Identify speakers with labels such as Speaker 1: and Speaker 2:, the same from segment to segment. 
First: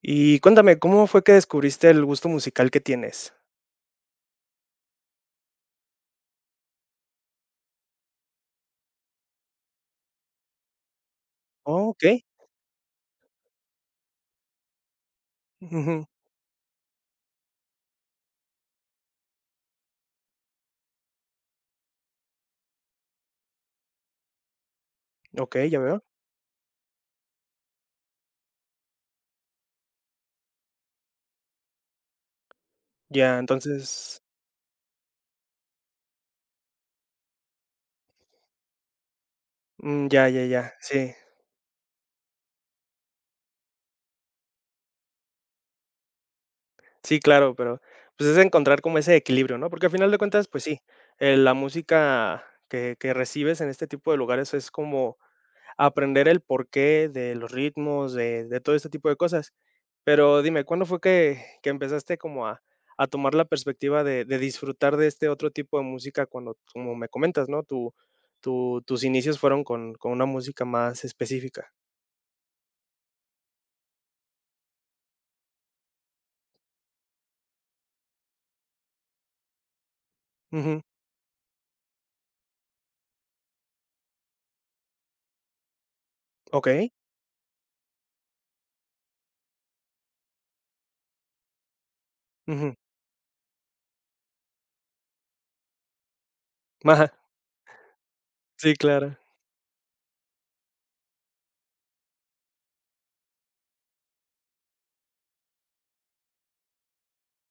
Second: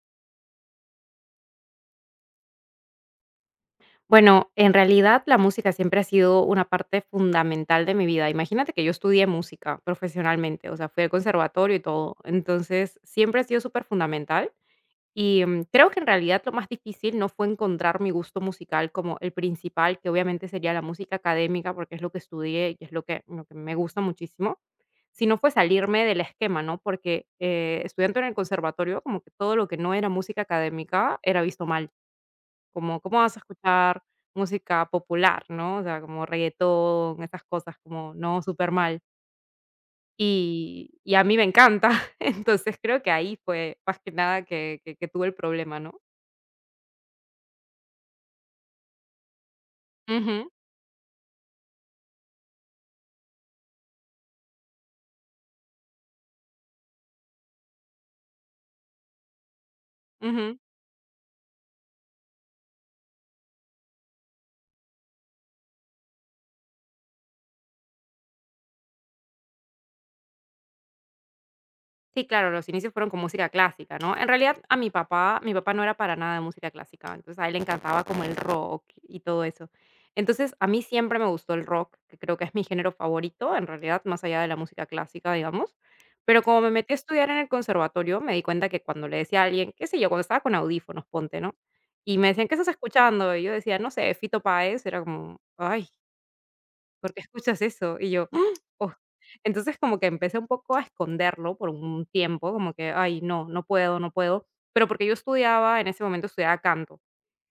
Speaker 1: Y cuéntame, ¿cómo fue que descubriste el gusto musical que tienes?
Speaker 2: Bueno, en realidad la música siempre ha sido una parte fundamental de mi vida. Imagínate que yo estudié música profesionalmente, o sea, fui al conservatorio y
Speaker 1: Oh,
Speaker 2: todo.
Speaker 1: okey.
Speaker 2: Entonces, siempre ha sido súper fundamental. Creo que
Speaker 1: Ujú.
Speaker 2: en realidad lo más difícil no fue encontrar mi gusto musical como el principal, que obviamente sería la música académica, porque es lo que estudié y es lo que me gusta muchísimo, sino fue
Speaker 1: Okey, ya veo.
Speaker 2: salirme del esquema, ¿no? Porque estudiando en el conservatorio, como que todo lo que no era música académica era visto mal. Como, ¿cómo vas
Speaker 1: Ya,
Speaker 2: a escuchar
Speaker 1: entonces,
Speaker 2: música popular, no? O sea, como reguetón, esas cosas, como, no, súper mal.
Speaker 1: ya, ya, ya.
Speaker 2: Y
Speaker 1: Sí,
Speaker 2: y a mí me encanta. Entonces, creo que ahí fue más que nada que tuve el problema, ¿no?
Speaker 1: sí, claro, pero, pues, es encontrar como ese equilibrio, ¿no? Porque al final de cuentas,
Speaker 2: Ujú,
Speaker 1: pues sí, la música que recibes en este tipo de lugares es como aprender el porqué de los ritmos, de todo este tipo de cosas. Pero
Speaker 2: ujú.
Speaker 1: dime, ¿cuándo fue que empezaste como a tomar la perspectiva de disfrutar de este otro tipo de música cuando, como me comentas, ¿no? Tu tu Tus inicios fueron con una música más específica.
Speaker 2: Sí, claro, los inicios fueron con música clásica, ¿no? En realidad, a mi papá no era para nada de música clásica, entonces a él le encantaba como el rock y todo eso. Entonces, a mí
Speaker 1: Ujú.
Speaker 2: siempre me gustó el rock, que creo que es mi género favorito, en realidad, más allá de la música clásica, digamos. Pero como me
Speaker 1: Okey.
Speaker 2: metí a estudiar en el conservatorio, me di cuenta que cuando le decía a alguien, qué sé yo, cuando estaba con audífonos, ponte, ¿no? Y me decían: "¿Qué estás
Speaker 1: Ujú.
Speaker 2: escuchando?", y yo decía: "No sé, Fito Páez", era como, ay,
Speaker 1: Ajá.
Speaker 2: ¿porque escuchas eso? Y yo, ¡ah!
Speaker 1: Sí,
Speaker 2: Oh.
Speaker 1: claro.
Speaker 2: Entonces, como que empecé un poco a esconderlo por un tiempo, como que, ay, no, no puedo, no puedo. Pero porque yo estudiaba, en ese momento estudiaba canto.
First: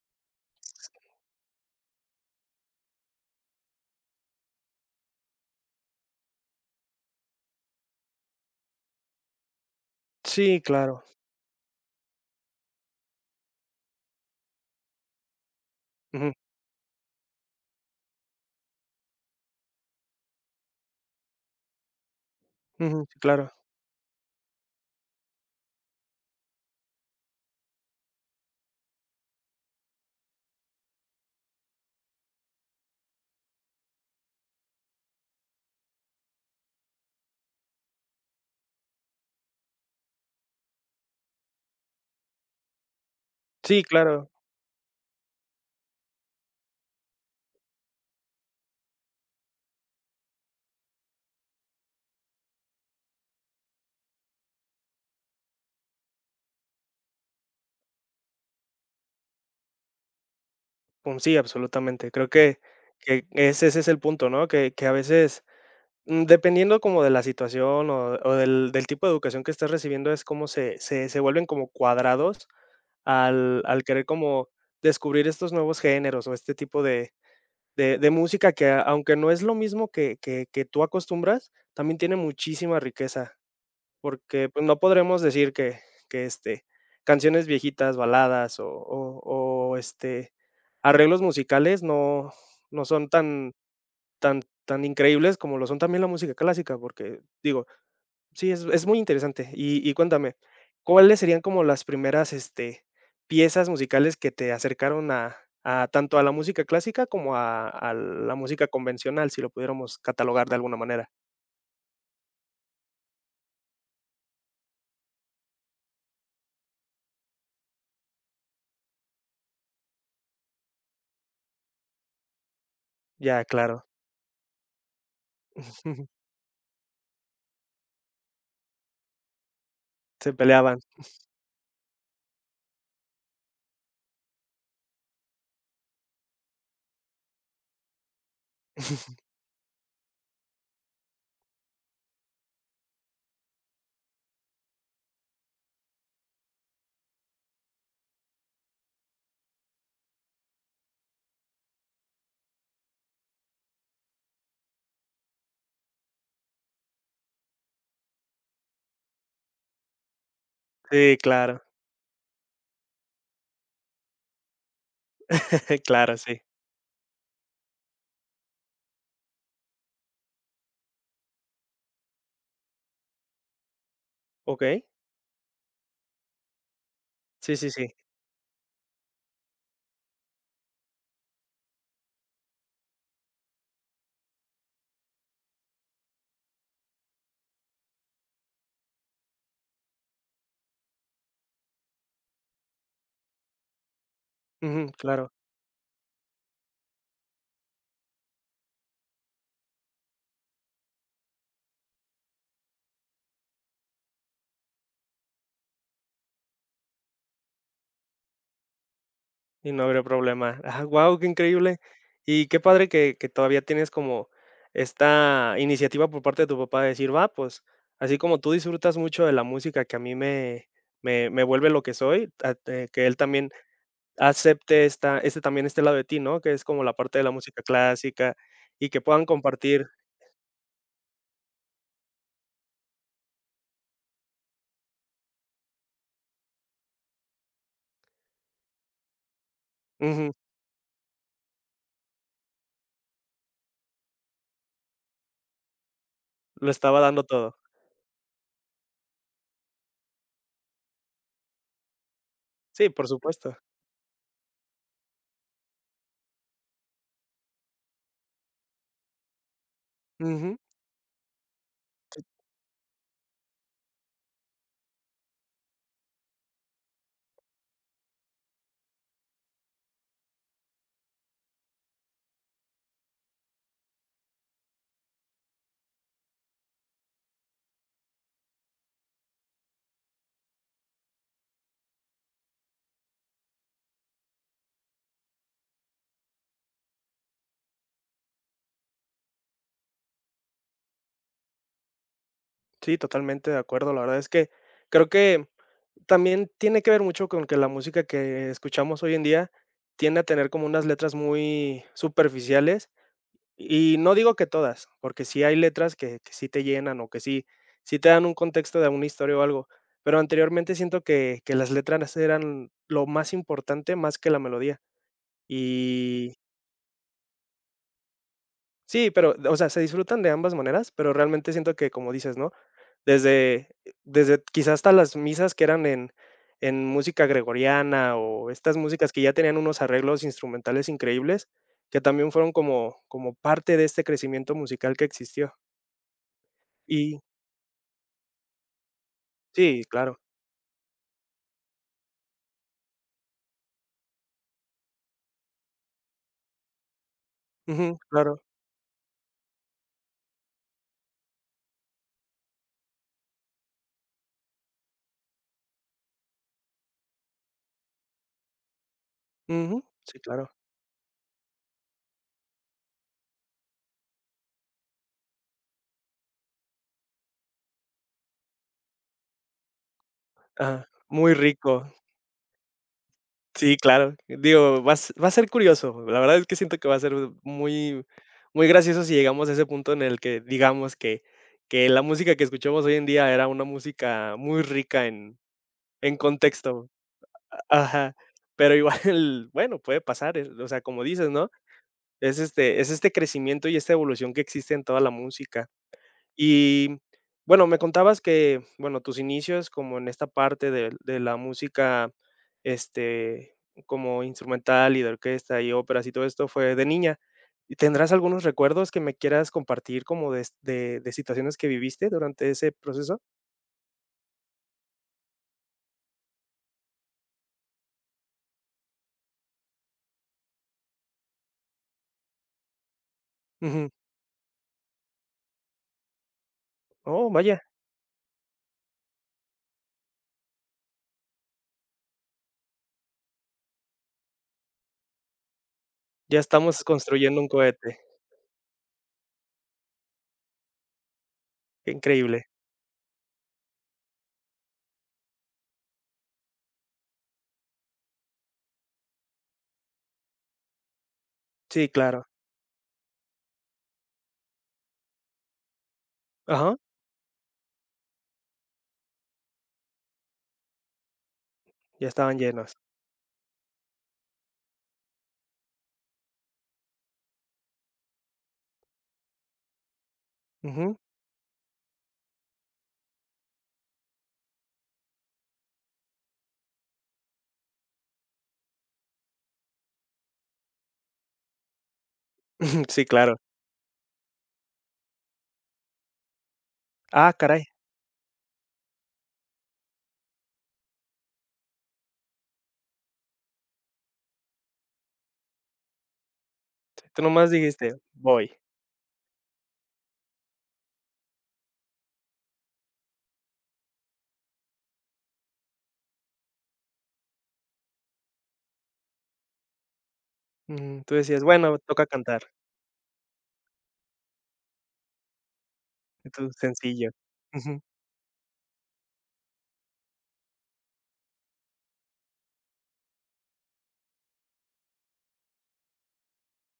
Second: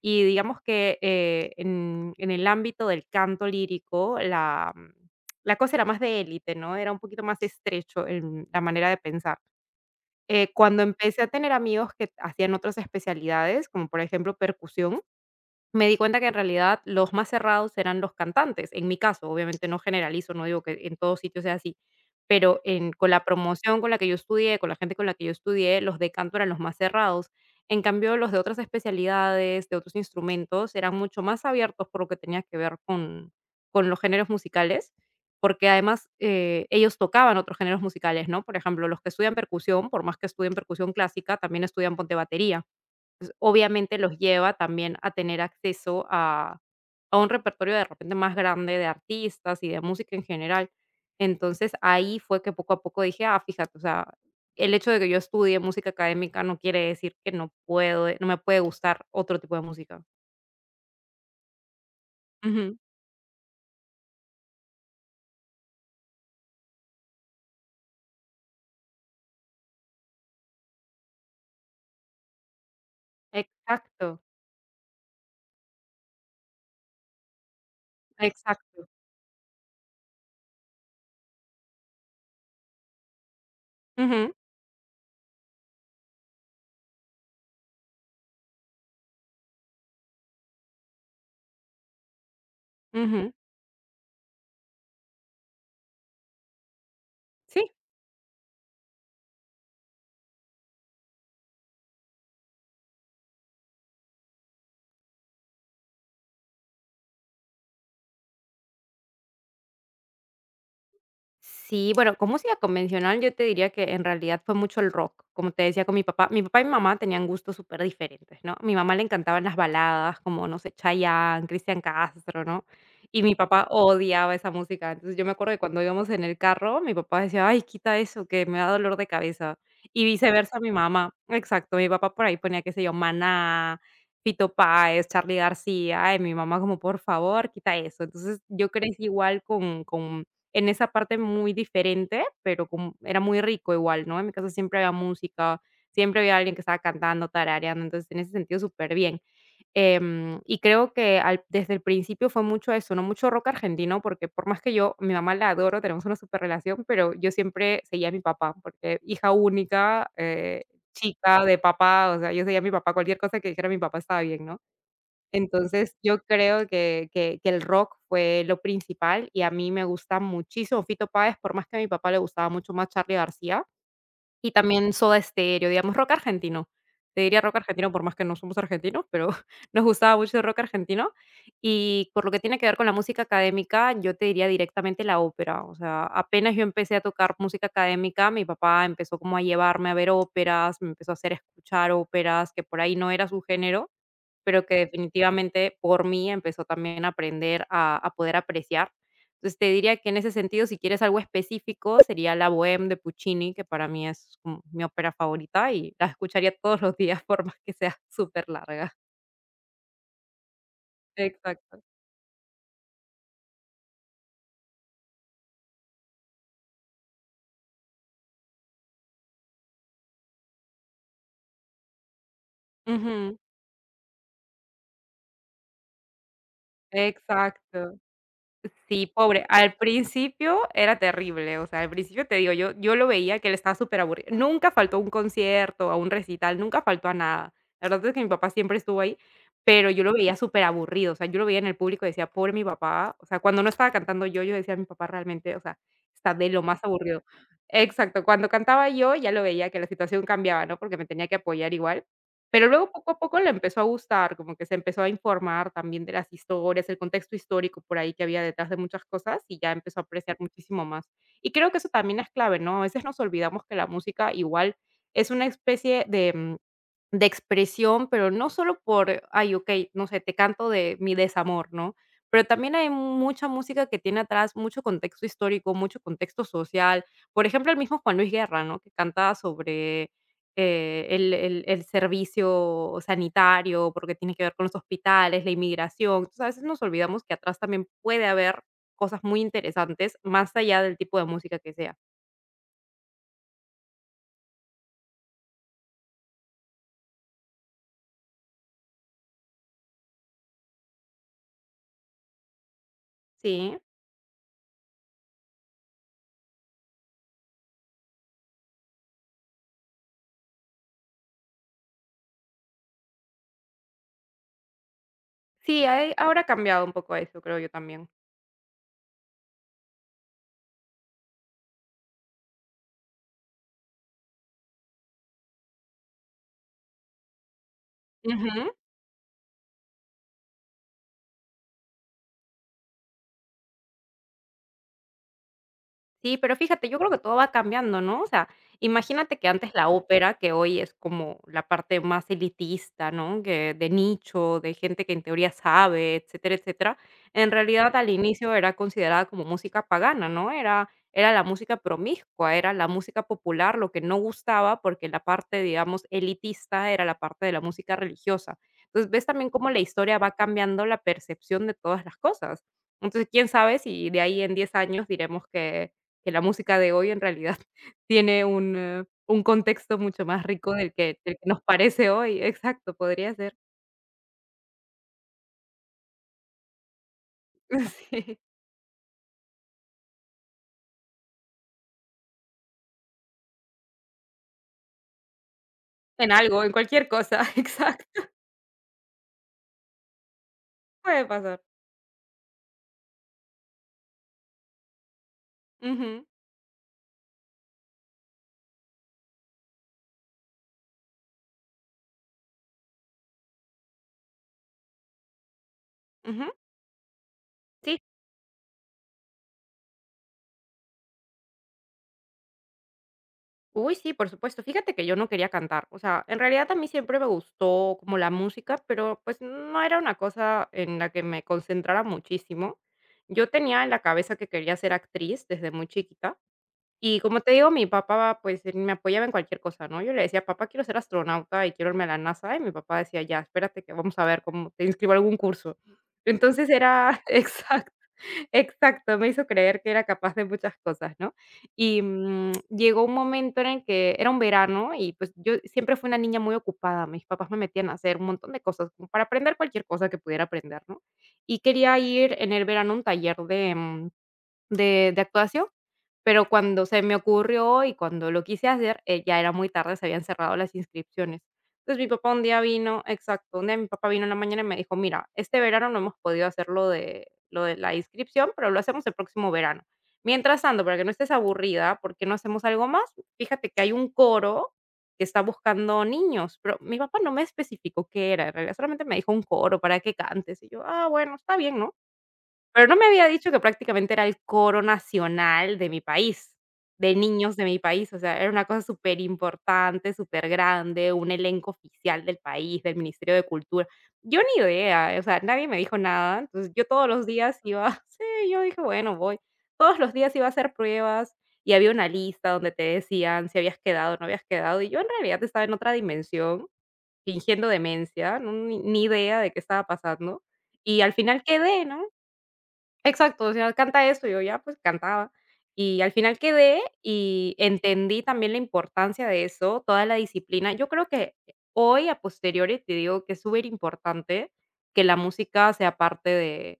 Speaker 2: Y digamos que en el ámbito del canto lírico, la cosa era más de élite, ¿no? Era un poquito más estrecho en la manera de pensar. Eh,
Speaker 1: Sí,
Speaker 2: cuando
Speaker 1: claro.
Speaker 2: empecé a tener amigos que hacían otras especialidades, como por ejemplo percusión, me di cuenta que
Speaker 1: Ujú,
Speaker 2: en realidad los más cerrados eran los cantantes. En mi caso, obviamente no generalizo, no digo que en todos sitios sea así, pero en
Speaker 1: ujú,
Speaker 2: con
Speaker 1: sí,
Speaker 2: la
Speaker 1: claro.
Speaker 2: promoción con la que yo estudié, con la gente con la que yo estudié, los de canto eran los más cerrados. En cambio, los de otras especialidades, de otros instrumentos, eran mucho más abiertos por lo que tenía que ver con los géneros musicales, porque además ellos tocaban otros géneros musicales, ¿no? Por ejemplo, los que estudian percusión, por más que estudien percusión clásica, también estudian ponte batería, pues,
Speaker 1: Sí,
Speaker 2: obviamente los
Speaker 1: claro.
Speaker 2: lleva también a tener acceso a un repertorio de repente más grande de artistas y de música en general. Entonces, ahí fue que poco a poco dije: "Ah, fíjate, o sea, el hecho de que yo estudie música académica no quiere decir que no puedo no me puede gustar otro tipo de música".
Speaker 1: Pum, sí, absolutamente. Creo que
Speaker 2: Ujú.
Speaker 1: que ese es el punto, ¿no? Que a veces, dependiendo como de la situación o del tipo de educación que estés recibiendo, es como se vuelven como cuadrados al querer
Speaker 2: Exacto,
Speaker 1: como descubrir estos nuevos géneros o este tipo de música que,
Speaker 2: exacto.
Speaker 1: aunque no es lo mismo que tú acostumbras, también tiene muchísima riqueza,
Speaker 2: Ujú,
Speaker 1: porque, pues, no podremos decir que canciones viejitas, baladas o arreglos musicales no son
Speaker 2: ujú.
Speaker 1: tan tan increíbles como lo son también la música clásica, porque digo,
Speaker 2: Sí.
Speaker 1: sí, es muy interesante. Y cuéntame, ¿cuáles serían como las primeras, piezas musicales que te acercaron a tanto a la música clásica como a la música convencional, si lo pudiéramos catalogar de alguna manera?
Speaker 2: Sí, bueno, con música convencional yo te diría que en realidad fue mucho el rock, como te decía con mi papá. Mi papá y mi mamá tenían gustos súper diferentes, ¿no? mi mamá le encantaban las baladas como, no sé, Chayanne, Cristian Castro, ¿no? Y mi
Speaker 1: Ya,
Speaker 2: papá
Speaker 1: claro.
Speaker 2: odiaba esa música. Entonces yo me acuerdo que cuando íbamos en el carro, mi papá decía, ay, quita eso, que me da dolor de cabeza. Y
Speaker 1: Se
Speaker 2: viceversa mi
Speaker 1: peleaban.
Speaker 2: mamá. Exacto, mi papá por ahí ponía, qué sé yo, Maná, Fito Páez, Charly García, y mi mamá como, por favor, quita eso. Entonces yo crecí igual con en esa parte muy diferente, pero como era muy rico igual, ¿no? En mi casa siempre había música, siempre había alguien que estaba cantando, tarareando, entonces en ese sentido súper bien. Y creo que desde el principio fue mucho eso, ¿no? Mucho rock argentino, porque por más que yo, mi mamá la adoro, tenemos una super relación, pero yo siempre seguía a mi papá, porque hija única,
Speaker 1: Sí,
Speaker 2: chica de
Speaker 1: claro,
Speaker 2: papá, o sea, yo seguía a mi papá, cualquier cosa que dijera mi papá estaba bien, ¿no? Entonces,
Speaker 1: claro,
Speaker 2: yo
Speaker 1: sí.
Speaker 2: creo que que el rock fue lo principal, y a mí me gusta muchísimo Fito Páez, por más que a mi papá le gustaba mucho más Charly García. Y
Speaker 1: Okey.
Speaker 2: también Soda Stereo, digamos, rock argentino. Te diría
Speaker 1: Sí,
Speaker 2: rock
Speaker 1: sí, sí.
Speaker 2: argentino, por más que no somos argentinos, pero nos gustaba mucho el rock argentino. Y por lo que tiene que ver con la música académica, yo te diría directamente la ópera. O sea, apenas yo empecé a tocar música académica, mi papá empezó como a llevarme a ver óperas, me empezó a hacer escuchar óperas, que por ahí no era su género, pero que
Speaker 1: Ujú, claro.
Speaker 2: definitivamente por mí empezó también a aprender a poder apreciar. Entonces, te diría que en ese sentido, si quieres algo específico, sería La Bohème de Puccini, que para mí es como mi ópera favorita y la escucharía todos los días por más que sea súper larga.
Speaker 1: Y no habría problema. Ah, guau, qué increíble.
Speaker 2: Exacto.
Speaker 1: Y qué padre que todavía tienes como esta iniciativa por parte de tu papá de decir: "Va, pues, así como tú disfrutas mucho de la música que a mí me vuelve lo que soy, a te que él
Speaker 2: Ujú,
Speaker 1: también acepte esta este también este lado de ti", ¿no? Que es como la parte de la música
Speaker 2: exacto.
Speaker 1: clásica y que
Speaker 2: Sí,
Speaker 1: puedan
Speaker 2: pobre. Al
Speaker 1: compartir.
Speaker 2: principio era terrible, o sea, al principio te digo, yo lo veía que él estaba superaburrido. Nunca faltó a un concierto, a un recital, nunca faltó a nada. La verdad es que mi papá siempre estuvo ahí, pero yo lo
Speaker 1: Ujú,
Speaker 2: veía superaburrido, o sea, yo lo veía en el público y decía: "Pobre mi papá". O sea, cuando no estaba cantando yo, yo decía: "Mi papá realmente, o sea, está de lo
Speaker 1: lo
Speaker 2: más
Speaker 1: estaba dando
Speaker 2: aburrido".
Speaker 1: todo.
Speaker 2: Exacto, cuando cantaba yo, ya lo veía que la situación cambiaba, ¿no? Porque me tenía que apoyar igual. Pero
Speaker 1: Sí,
Speaker 2: luego
Speaker 1: por
Speaker 2: poco a poco le
Speaker 1: supuesto.
Speaker 2: empezó a gustar, como que se empezó a informar también de las historias, el contexto histórico por ahí que había detrás de muchas cosas, y ya empezó a apreciar
Speaker 1: Ujú.
Speaker 2: muchísimo más. Y creo que eso también es clave, ¿no? A veces nos olvidamos que la música igual es una especie de expresión, pero no solo por, ay, ok, no sé, te canto de mi desamor, ¿no? Pero también hay mucha música que tiene atrás mucho contexto histórico, mucho contexto social. Por ejemplo, el mismo Juan Luis Guerra, ¿no? Que canta sobre el servicio sanitario, porque tiene que ver con los hospitales, la inmigración. Entonces, a veces nos olvidamos que atrás también puede haber cosas muy interesantes, más allá del tipo de música que sea.
Speaker 1: Sí, totalmente de acuerdo. La verdad es que creo que también tiene que ver mucho con que la música que escuchamos hoy en día tiende a tener como unas letras muy superficiales,
Speaker 2: Sí,
Speaker 1: y no digo que todas, porque sí hay letras que sí te llenan o que sí sí te dan un contexto de una historia o algo, pero anteriormente siento que las letras eran lo más importante, más que la melodía,
Speaker 2: sí, hay
Speaker 1: y
Speaker 2: ahora ha cambiado un poco eso, creo yo también.
Speaker 1: sí, pero, o sea, se disfrutan de ambas maneras, pero realmente siento que, como dices, ¿no? Desde Desde quizás hasta las misas que eran en música gregoriana, o estas músicas que ya tenían unos arreglos instrumentales increíbles, que también fueron como como parte de este crecimiento musical que existió.
Speaker 2: Sí, pero fíjate, yo creo
Speaker 1: Y
Speaker 2: que todo va cambiando, ¿no? O sea, imagínate que antes
Speaker 1: sí,
Speaker 2: la
Speaker 1: claro.
Speaker 2: ópera, que hoy es como la parte más elitista, ¿no? Que de nicho, de gente que en teoría sabe, etcétera, etcétera. En realidad,
Speaker 1: Ujú,
Speaker 2: al
Speaker 1: claro.
Speaker 2: inicio era considerada como música pagana, ¿no? Era la música promiscua, era la música popular, lo que no gustaba, porque la parte, digamos, elitista era la parte de la música religiosa. Entonces, ves también cómo la
Speaker 1: Ujú.
Speaker 2: historia
Speaker 1: Sí,
Speaker 2: va
Speaker 1: claro.
Speaker 2: cambiando la percepción de todas las cosas. Entonces, quién sabe si de ahí en 10 años diremos que la música de hoy en realidad tiene un contexto mucho más rico
Speaker 1: Ajá.
Speaker 2: del que
Speaker 1: Muy
Speaker 2: del que nos
Speaker 1: rico.
Speaker 2: parece hoy. Exacto, podría ser.
Speaker 1: Sí, claro. Digo, va a s va a ser curioso. La verdad es que siento que va a ser muy
Speaker 2: Sí.
Speaker 1: muy gracioso si llegamos a ese punto en el que digamos que la música que escuchamos hoy en día era una música muy rica en
Speaker 2: En algo, en
Speaker 1: contexto.
Speaker 2: cualquier cosa,
Speaker 1: Ajá.
Speaker 2: exacto,
Speaker 1: Pero igual, bueno, puede pasar, o sea, como
Speaker 2: puede
Speaker 1: dices, ¿no?
Speaker 2: pasar.
Speaker 1: Es este crecimiento y esta evolución que existe en toda la música.
Speaker 2: Ujú,
Speaker 1: Y bueno, me contabas que, bueno, tus inicios como en esta parte de la música, este, como instrumental y de orquesta y óperas y todo
Speaker 2: ujú.
Speaker 1: esto fue de niña. ¿Y
Speaker 2: Sí.
Speaker 1: tendrás algunos recuerdos que me quieras compartir como de situaciones que viviste durante ese proceso?
Speaker 2: Uy, sí, por supuesto. Fíjate que yo no quería cantar. O sea, en realidad a mí siempre me gustó como la música, pero, pues, no era una cosa en la que me concentrara muchísimo. Yo tenía
Speaker 1: Ujú.
Speaker 2: en la cabeza que quería ser actriz desde muy chiquita. Y
Speaker 1: Oh,
Speaker 2: como te
Speaker 1: vaya,
Speaker 2: digo, mi papá, pues, él me apoyaba en cualquier cosa, ¿no? Yo le decía: "Papá, quiero ser astronauta y quiero irme a la NASA", y mi papá decía: "Ya, espérate que vamos a ver cómo te inscribo a algún curso".
Speaker 1: ya
Speaker 2: Entonces
Speaker 1: estamos
Speaker 2: era
Speaker 1: construyendo un cohete.
Speaker 2: exacto, exacto, me hizo creer que era capaz de muchas cosas, ¿no?
Speaker 1: Qué
Speaker 2: Y,
Speaker 1: increíble.
Speaker 2: mm, llegó un momento en el que era un verano y, pues, yo siempre fui una niña muy ocupada, mis papás me metían a hacer un montón de cosas, como para aprender cualquier cosa que pudiera aprender, ¿no? Y
Speaker 1: Sí,
Speaker 2: quería
Speaker 1: claro.
Speaker 2: ir en el verano a un taller de, mm, de actuación. Pero
Speaker 1: Ajá,
Speaker 2: cuando se me ocurrió y cuando lo quise hacer, ya era muy tarde, se habían cerrado las inscripciones. Entonces,
Speaker 1: ya
Speaker 2: mi papá
Speaker 1: estaban
Speaker 2: un día
Speaker 1: llenos.
Speaker 2: vino exacto, un día mi papá vino en la mañana y me dijo: "Mira, este verano no hemos podido hacer lo de la inscripción, pero lo hacemos el próximo verano. Mientras tanto,
Speaker 1: Ujú.
Speaker 2: para que no estés aburrida, ¿por qué no hacemos algo más? Fíjate que hay un coro que está buscando niños", pero mi papá no me especificó qué era, en realidad solamente me dijo: "Un coro para que cantes", y yo: "Ah, bueno, está bien", ¿no? Pero no
Speaker 1: Sí,
Speaker 2: me había
Speaker 1: claro.
Speaker 2: dicho que prácticamente era el coro nacional de mi país, de
Speaker 1: Ah,
Speaker 2: niños de
Speaker 1: caray.
Speaker 2: mi país, o sea, era una cosa superimportante, supergrande, un elenco oficial del país, del Ministerio de Cultura. Yo ni idea, o sea, nadie me dijo nada, entonces yo todos
Speaker 1: Tú
Speaker 2: los
Speaker 1: nomás
Speaker 2: días iba
Speaker 1: dijiste:
Speaker 2: sí,
Speaker 1: "Voy".
Speaker 2: yo dije: "Bueno, voy". Todos los días iba a hacer pruebas y había una lista donde te decían si habías quedado o no habías quedado, y yo en realidad estaba en otra dimensión, fingiendo demencia, no ni idea de qué estaba pasando, y
Speaker 1: Ujú,
Speaker 2: al
Speaker 1: tú
Speaker 2: final
Speaker 1: decías: "Bueno,
Speaker 2: quedé, ¿no?
Speaker 1: toca cantar".
Speaker 2: Exacto, o sea, canta esto, yo ya, pues, cantaba. Y al final
Speaker 1: Entonces,
Speaker 2: quedé
Speaker 1: sencillo.
Speaker 2: y
Speaker 1: Ujú.
Speaker 2: entendí también la importancia de eso, toda la disciplina. Yo creo que hoy, a posteriori, te digo que es súper importante que la música sea parte de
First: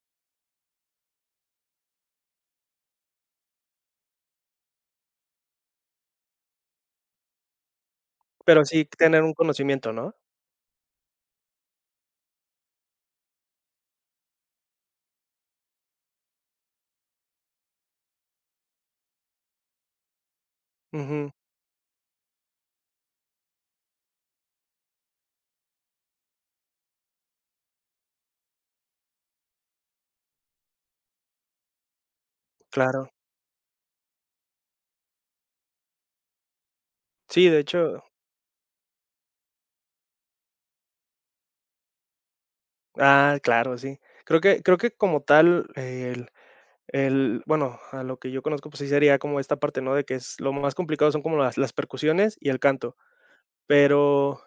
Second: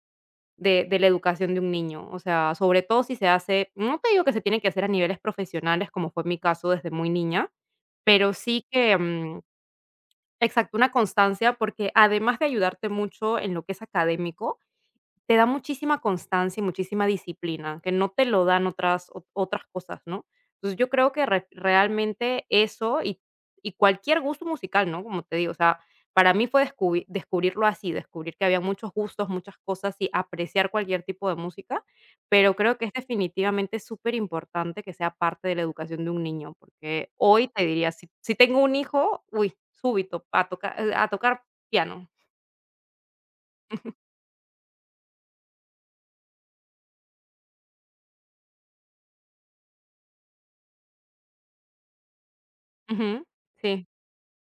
Speaker 2: de la educación de un niño. O sea, sobre todo si se hace no te digo que se tiene que hacer a niveles profesionales, como fue mi caso desde muy niña, pero
Speaker 1: Pero
Speaker 2: sí
Speaker 1: sí
Speaker 2: que,
Speaker 1: tener un conocimiento, ¿no?
Speaker 2: exacto, una constancia, porque además de ayudarte mucho en lo que es académico, te da muchísima constancia y muchísima disciplina, que no te lo dan otras, otras cosas, ¿no? Entonces yo creo que
Speaker 1: Ujú,
Speaker 2: realmente eso y cualquier gusto musical, ¿no? Como te digo, o sea, para mí fue descubrirlo así, descubrir que había muchos gustos, muchas cosas y apreciar cualquier tipo de música, pero creo que es
Speaker 1: claro.
Speaker 2: definitivamente súper importante que sea parte de la educación de un niño, porque hoy
Speaker 1: Sí, de
Speaker 2: te diría,
Speaker 1: hecho
Speaker 2: si, si tengo un hijo, uy, súbito, a tocar piano.
Speaker 1: ah, claro, sí. Creo que como tal, el bueno, a lo que yo conozco, pues sí sería como esta parte, ¿no? De que es lo más complicado son como las percusiones y el canto.
Speaker 2: Ujú. Sí.
Speaker 1: Pero,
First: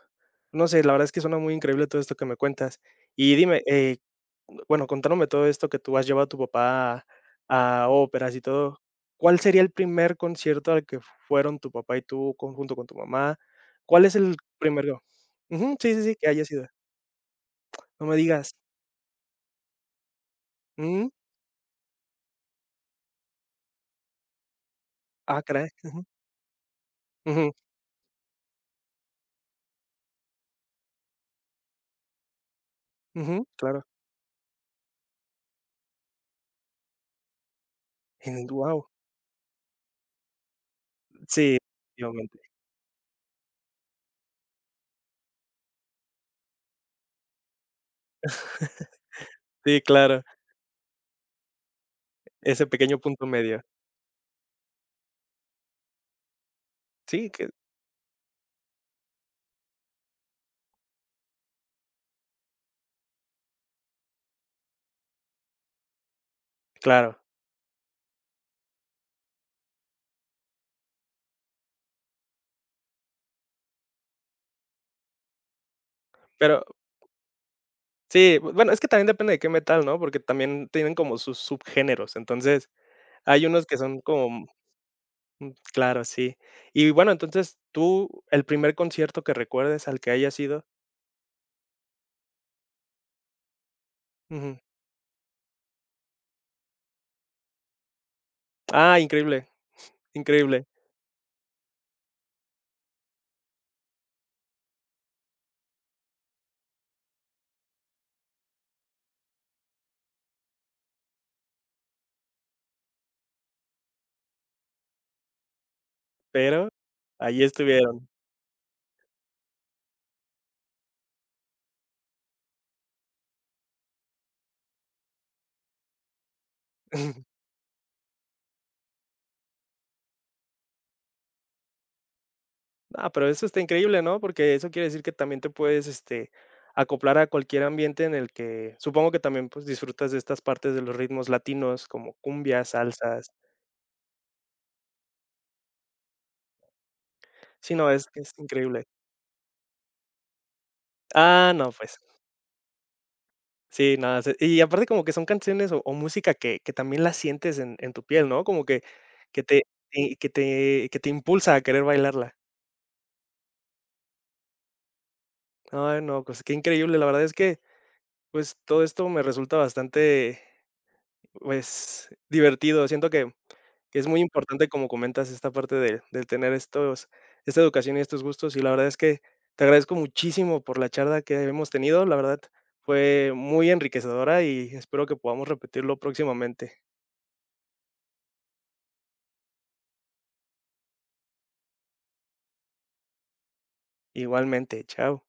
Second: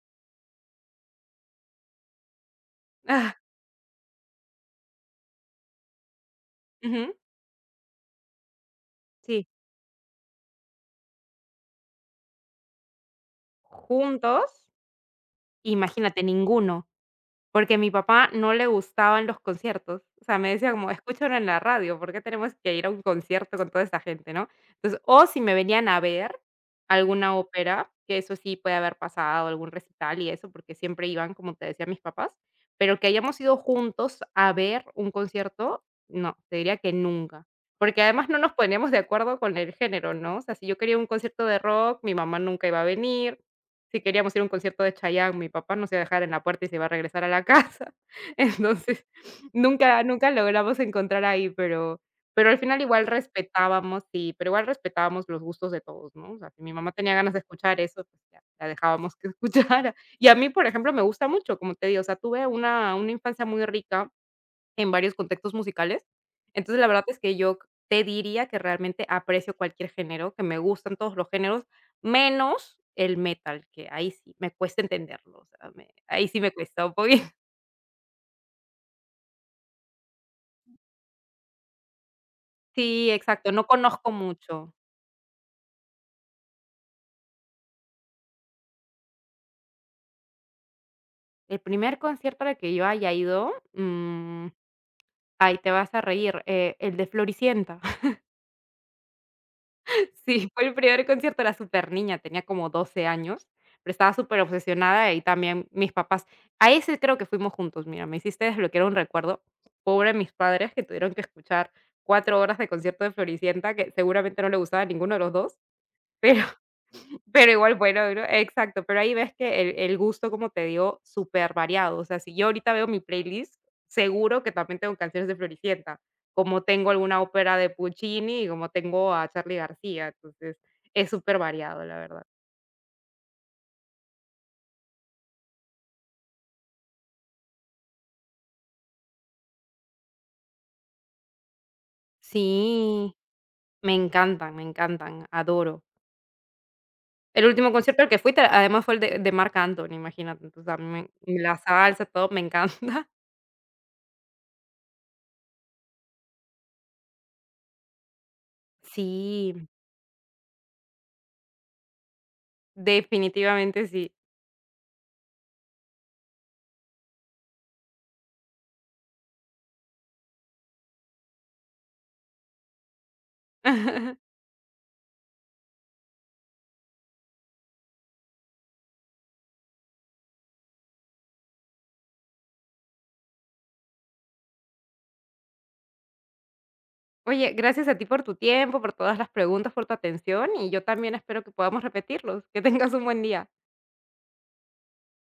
Speaker 1: no sé, la verdad es que suena muy increíble todo esto que me cuentas.
Speaker 2: Ah,
Speaker 1: Y dime, bueno, contándome todo esto que tú has llevado a tu papá a
Speaker 2: ujú,
Speaker 1: óperas y todo, ¿cuál
Speaker 2: sí.
Speaker 1: sería el primer concierto al que fueron tu papá y tú junto con tu mamá? ¿Cuál es el
Speaker 2: Juntos,
Speaker 1: primero? Ujú, sí, sí, sí,
Speaker 2: imagínate,
Speaker 1: que haya sido.
Speaker 2: ninguno, porque a mi
Speaker 1: No me
Speaker 2: papá
Speaker 1: digas.
Speaker 2: no le gustaban los conciertos. O sea, me decía como:
Speaker 1: Mm,
Speaker 2: "Escúchalo en la radio, ¿por qué tenemos que ir a un concierto con toda esta gente?", ¿no? Entonces, o si
Speaker 1: ah,
Speaker 2: me
Speaker 1: caray.
Speaker 2: venían a
Speaker 1: Ujú,
Speaker 2: ver alguna
Speaker 1: ujú,
Speaker 2: ópera, que eso sí puede haber pasado, algún recital y eso, porque siempre iban, como te decía, mis papás, pero que hayamos
Speaker 1: ujú,
Speaker 2: ido
Speaker 1: claro.
Speaker 2: juntos a ver un concierto, no, te diría que nunca. Porque además no nos
Speaker 1: Wow.
Speaker 2: poníamos de acuerdo con el género, ¿no? O sea, si yo quería un concierto
Speaker 1: Sí,
Speaker 2: de rock, mi
Speaker 1: efectivamente.
Speaker 2: mamá nunca iba a venir, si queríamos ir a un concierto de Chayanne, mi papá nos iba a dejar en la puerta y se iba a regresar a la casa. Entonces,
Speaker 1: Sí,
Speaker 2: nunca
Speaker 1: claro.
Speaker 2: nunca logramos encontrar ahí, pero al
Speaker 1: Ese
Speaker 2: final
Speaker 1: pequeño
Speaker 2: igual
Speaker 1: punto medio.
Speaker 2: respetábamos sí, pero igual respetábamos los gustos de todos, ¿no? O sea, si mi mamá tenía
Speaker 1: Sí,
Speaker 2: ganas de
Speaker 1: que,
Speaker 2: escuchar eso, pues ya, la dejábamos que escuchara. Y a mí, por ejemplo, me gusta mucho, como te digo, o sea, tuve una infancia muy rica. En varios contextos musicales. Entonces, la verdad
Speaker 1: claro.
Speaker 2: es que yo te diría que realmente aprecio cualquier género, que me gustan todos los géneros, menos el metal, que ahí sí me cuesta entenderlo, o sea, me ahí sí me
Speaker 1: Pero
Speaker 2: cuesta un poquito.
Speaker 1: sí, bu bueno, es que también depende de qué metal, ¿no? Porque también tienen como sus subgéneros. Entonces,
Speaker 2: Sí,
Speaker 1: hay
Speaker 2: exacto,
Speaker 1: unos
Speaker 2: no
Speaker 1: que son
Speaker 2: conozco
Speaker 1: como
Speaker 2: mucho.
Speaker 1: claro, sí. Y bueno, entonces, tú, el primer concierto que recuerdes al que hayas ido
Speaker 2: El primer concierto al que yo haya ido,
Speaker 1: ujú.
Speaker 2: ay, te vas a reír, el de Floricienta.
Speaker 1: Ah, increíble,
Speaker 2: Sí,
Speaker 1: increíble,
Speaker 2: fue el primer concierto, era súper niña. Tenía como 12 años, pero estaba súper obsesionada y también mis papás. A ese creo que fuimos juntos, mira, me hiciste desbloquear un recuerdo. Pobre mis padres que tuvieron que escuchar 4 horas de concierto de Floricienta, que seguramente no le gustaba a ninguno de los 2, pero
Speaker 1: pero ahí
Speaker 2: pero igual,
Speaker 1: estuvieron.
Speaker 2: bueno, bro, exacto, pero ahí ves que el gusto, como te digo, súper variado o sea, si yo ahorita veo mi playlist, seguro que también tengo canciones de Floricienta, como tengo alguna ópera de Puccini y como tengo a Charly García, entonces es súper variado la verdad.
Speaker 1: Ah, pero eso está increíble, ¿no? Porque eso quiere decir que también te puedes, acoplar a cualquier ambiente en el que supongo que también, pues, disfrutas de estas partes de los ritmos latinos como cumbias,
Speaker 2: Sí,
Speaker 1: salsas.
Speaker 2: me encantan, adoro. El último
Speaker 1: Sí, no,
Speaker 2: concierto
Speaker 1: es
Speaker 2: al que
Speaker 1: es
Speaker 2: fui, te además
Speaker 1: increíble.
Speaker 2: fue el de Marc Anthony, imagínate, entonces a mí me
Speaker 1: Ah,
Speaker 2: la
Speaker 1: no, pues.
Speaker 2: salsa, todo me encanta.
Speaker 1: Sí, nada, se y aparte como que son canciones o música que también la sientes en tu piel, ¿no? Como que
Speaker 2: Sí,
Speaker 1: te y que te impulsa a querer bailarla.
Speaker 2: definitivamente sí.
Speaker 1: Ay, no, pues, qué increíble. La verdad es que, pues, todo esto me resulta bastante, pues, divertido. Siento que es muy importante, como comentas, esta parte de tener estos esta educación y estos gustos, y la verdad es que te agradezco muchísimo por la charla que hemos tenido. La verdad fue muy enriquecedora y espero que podamos repetirlo próximamente.
Speaker 2: Oye, gracias a ti por tu tiempo, por todas las preguntas, por tu atención y yo también espero que podamos repetirlos. Que tengas un buen día.
Speaker 1: Igualmente, chao.